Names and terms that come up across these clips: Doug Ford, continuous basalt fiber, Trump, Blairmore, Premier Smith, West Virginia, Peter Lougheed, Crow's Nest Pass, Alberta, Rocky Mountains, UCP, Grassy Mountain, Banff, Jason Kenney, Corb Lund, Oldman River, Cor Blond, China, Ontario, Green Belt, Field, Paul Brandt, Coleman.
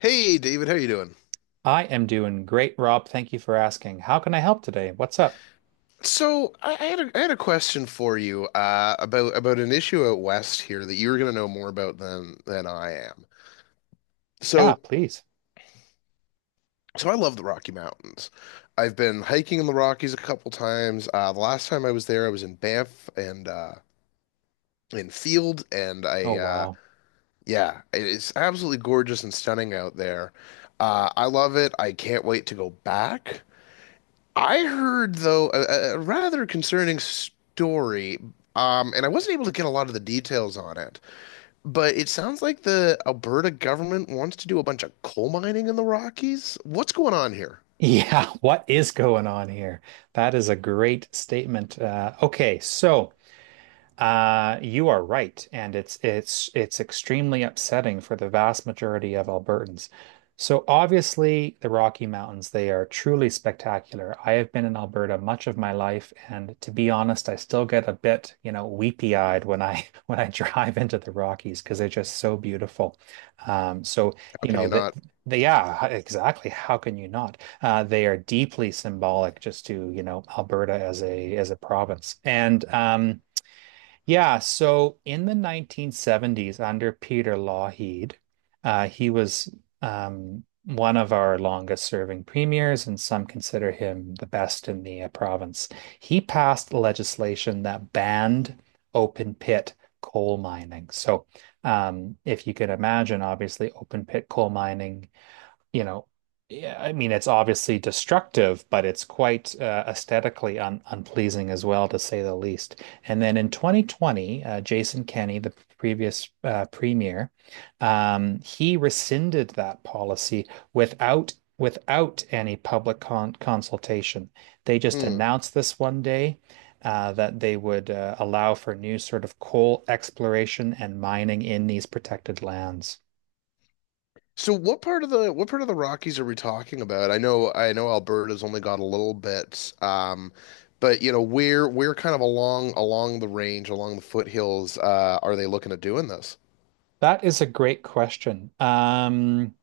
Hey David, how you doing? I am doing great, Rob. Thank you for asking. How can I help today? What's up? So I had I had a question for you about an issue out west here that you're going to know more about than I am. Yeah, So please. so I love the Rocky Mountains. I've been hiking in the Rockies a couple times. The last time I was there, I was in Banff and in Field, and Oh, wow. yeah, it's absolutely gorgeous and stunning out there. I love it. I can't wait to go back. I heard though a rather concerning story, and I wasn't able to get a lot of the details on it. But it sounds like the Alberta government wants to do a bunch of coal mining in the Rockies. What's going on here? Yeah, what is going on here? That is a great statement. Okay. You are right, and it's extremely upsetting for the vast majority of Albertans. So obviously, the Rocky Mountains, they are truly spectacular. I have been in Alberta much of my life, and to be honest, I still get a bit, you know, weepy-eyed when I when I drive into the Rockies because they're just so beautiful. Um, so How you can know you that not? Yeah, exactly. How can you not? They are deeply symbolic just to, you know, Alberta as a province. And Yeah, so in the 1970s, under Peter Lougheed, he was one of our longest serving premiers, and some consider him the best in the province. He passed legislation that banned open pit coal mining. If you can imagine, obviously, open pit coal mining, you know, yeah, I mean, it's obviously destructive, but it's quite aesthetically un unpleasing as well, to say the least. And then in 2020, Jason Kenney, the previous premier, he rescinded that policy without without any public consultation. They just Hmm. announced this one day. That they would allow for new sort of coal exploration and mining in these protected lands. So what part of the what part of the Rockies are we talking about? I know Alberta's only got a little bit, but you know where kind of along along the range, along the foothills, are they looking at doing this? That is a great question.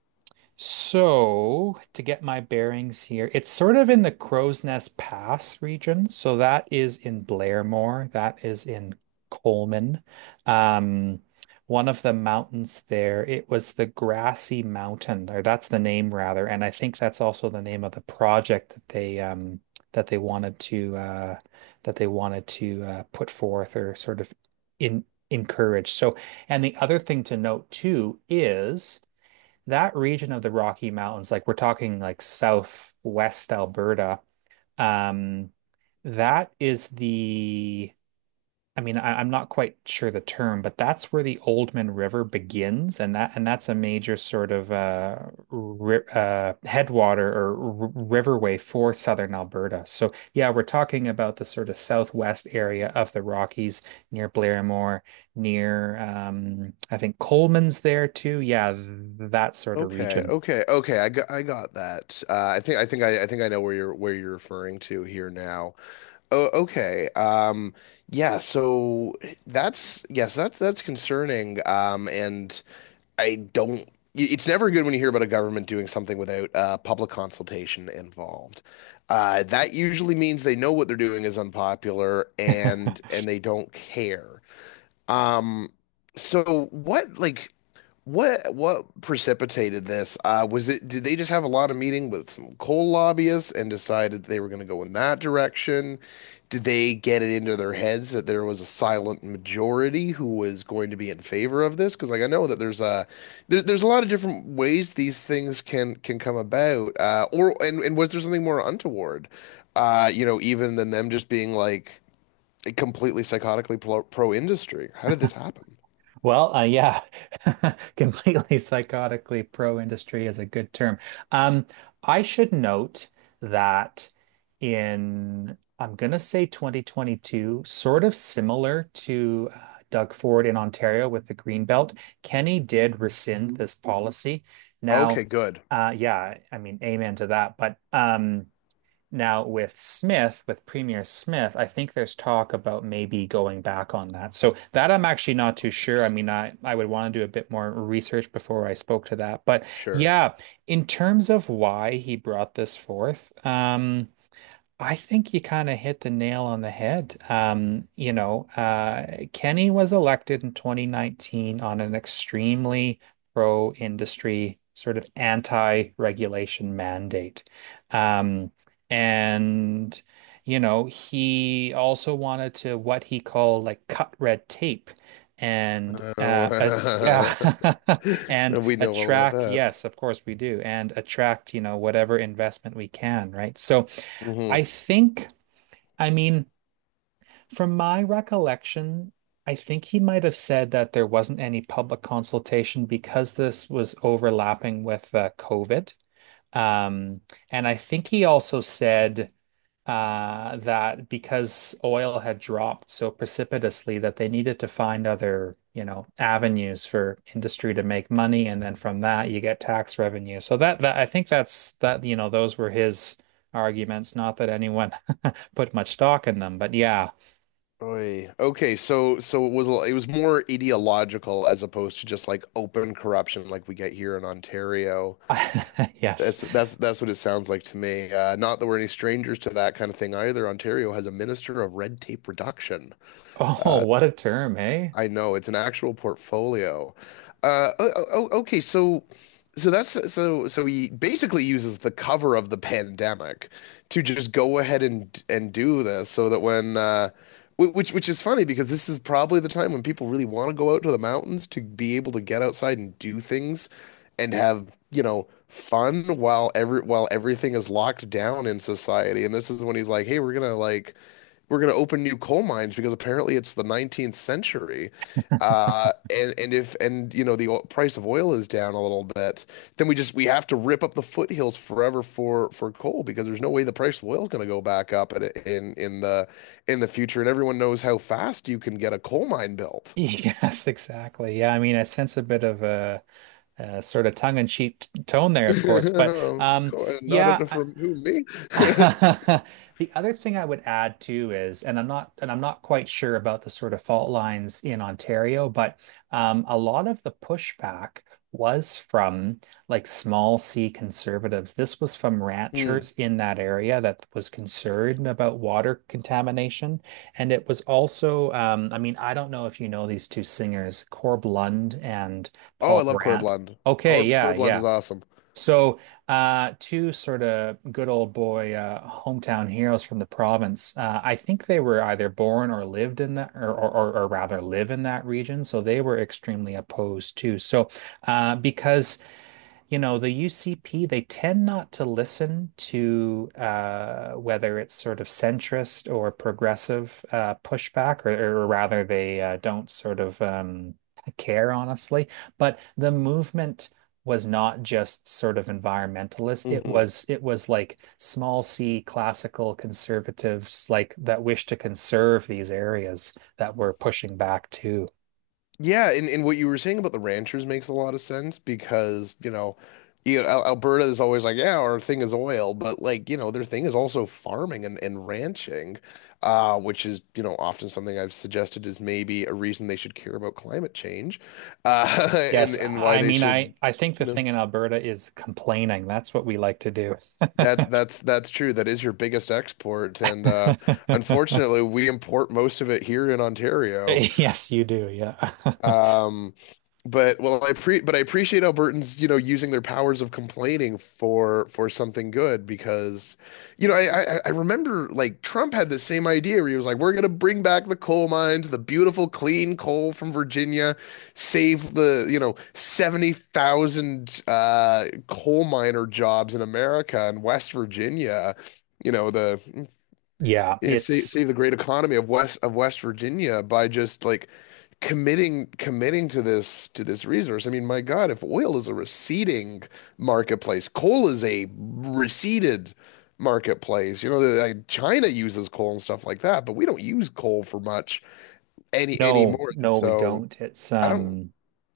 So, to get my bearings here, it's sort of in the Crow's Nest Pass region. So that is in Blairmore, that is in Coleman. Um, One of the mountains there, it was the Grassy Mountain, or that's the name rather, and I think that's also the name of the project that they wanted to that they wanted to put forth or sort of in encourage. So, and the other thing to note too is that region of the Rocky Mountains, like we're talking like southwest Alberta, um, that is the, I mean, I'm not quite sure the term, but that's where the Oldman River begins, and that's a major sort of ri headwater or r riverway for southern Alberta. So yeah, we're talking about the sort of southwest area of the Rockies near Blairmore, near I think Coleman's there too. Yeah, that sort of Okay, region. okay, okay. I got that. I think I know where you're referring to here now. Oh, okay. Yeah. So that's that's concerning. And I don't. I- It's never good when you hear about a government doing something without public consultation involved. That usually means they know what they're doing is unpopular and they don't care. Um, so what precipitated this? Was it Did they just have a lot of meeting with some coal lobbyists and decided they were going to go in that direction? Did they get it into their heads that there was a silent majority who was going to be in favor of this? Because like I know that there's a lot of different ways these things can come about. Or And was there something more untoward? You know, even than them just being like completely psychotically pro industry. How did this happen? Well, yeah, completely psychotically pro-industry is a good term. Um, I should note that in, I'm going to say 2022, sort of similar to Doug Ford in Ontario with the Green Belt, Kenny did rescind this policy. Okay, Now, good. Yeah, I mean, amen to that. But Now, with Smith, with Premier Smith, I think there's talk about maybe going back on that. So that I'm actually not too sure. I mean, I would want to do a bit more research before I spoke to that. But Sure. yeah, in terms of why he brought this forth, I think you kind of hit the nail on the head. Kenny was elected in 2019 on an extremely pro-industry, sort of anti-regulation mandate. Um, and, you know, he also wanted to what he called like cut red tape and Uh, yeah, and we know all about attract, that. yes, of course we do, and attract, you know, whatever investment we can, right? So, I Mm-hmm. think, I mean, from my recollection, I think he might have said that there wasn't any public consultation because this was overlapping with COVID. Um, and I think he also said that because oil had dropped so precipitously that they needed to find other, you know, avenues for industry to make money, and then from that you get tax revenue. So that, that I think that's that, you know, those were his arguments, not that anyone put much stock in them, but yeah. Oy. Okay, so so it was more ideological as opposed to just like open corruption like we get here in Ontario. Yes. That's what it sounds like to me. Not that we're any strangers to that kind of thing either. Ontario has a minister of red tape reduction. Oh, Uh, what a term, hey? I know it's an actual portfolio. Uh, oh, oh, oh, okay, so so that's he basically uses the cover of the pandemic to just go ahead and do this so that when wh- which is funny because this is probably the time when people really want to go out to the mountains to be able to get outside and do things and have, you know, fun while everything is locked down in society. And this is when he's like, "Hey, we're gonna like." We're going to open new coal mines because apparently it's the 19th century. And if and you know the price of oil is down a little bit, then we have to rip up the foothills forever for coal because there's no way the price of oil is going to go back up in in the future. And everyone knows how fast you can get a coal mine built. Yes, exactly. Yeah, I mean, I sense a bit of a sort of tongue-in-cheek tone there, of course, but um, Not yeah, enough I, from who me? the other thing I would add too is, and I'm not quite sure about the sort of fault lines in Ontario, but a lot of the pushback was from like small C conservatives. This was from Hmm. ranchers in that area that was concerned about water contamination, and it was also, I mean, I don't know if you know these two singers, Corb Lund and Oh, I Paul love Cor Brandt. Blond. Okay, Cor, yeah, Cor Blond is yeah. awesome. So, two sort of good old boy hometown heroes from the province. I think they were either born or lived in that, or rather live in that region. So they were extremely opposed too. So, because you know, the UCP, they tend not to listen to whether it's sort of centrist or progressive pushback, or rather, they don't sort of care, honestly. But the movement was not just sort of environmentalist. It Mhm. was it was like small C classical conservatives like that wish to conserve these areas that were pushing back too. Yeah, and what you were saying about the ranchers makes a lot of sense because, you know, Alberta is always like, yeah, our thing is oil, but like, you know, their thing is also farming and ranching, which is, you know, often something I've suggested is maybe a reason they should care about climate change, uh, Yes, and why I they mean, should, I think the you know, thing in Alberta is complaining. That's what we like to do. That's true. That is your biggest export, and unfortunately, we import most of it here in Ontario. Yes, you do. Yeah. Um, but I appreciate Albertans, you know, using their powers of complaining for something good because, you know, I remember like Trump had the same idea where he was like, we're gonna bring back the coal mines, the beautiful clean coal from Virginia, save the, you know, 70,000 coal miner jobs in America and West Virginia. You know, the Yeah, is save, it's save the great economy of West Virginia by just like committing to this resource. I mean, my God, if oil is a receding marketplace, coal is a receded marketplace. You know, the, like, China uses coal and stuff like that, but we don't use coal for much no, anymore. no, we So don't. It's I don't.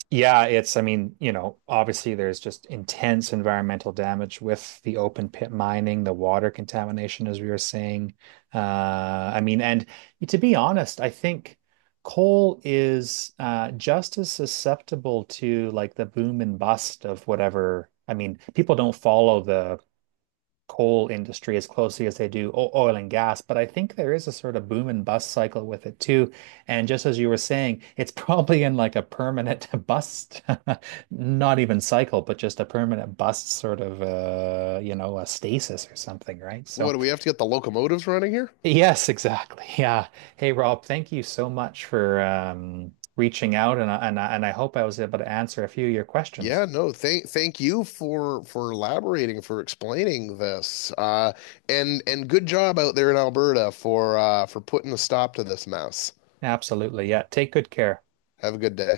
Yeah, it's, I mean, you know, obviously there's just intense environmental damage with the open pit mining, the water contamination, as we were saying. Uh, I mean, and to be honest, I think coal is just as susceptible to like the boom and bust of whatever. I mean, people don't follow the coal industry as closely as they do oil and gas, but I think there is a sort of boom and bust cycle with it too. And just as you were saying, it's probably in like a permanent bust, not even cycle, but just a permanent bust sort of you know, a stasis or something, right? So What do we have to get the locomotives running here? yes, exactly. Yeah. Hey Rob, thank you so much for reaching out and and I hope I was able to answer a few of your Yeah, questions. no, thank thank you for elaborating, for explaining this. And good job out there in Alberta for putting a stop to this mess. Absolutely. Yeah. Take good care. Have a good day.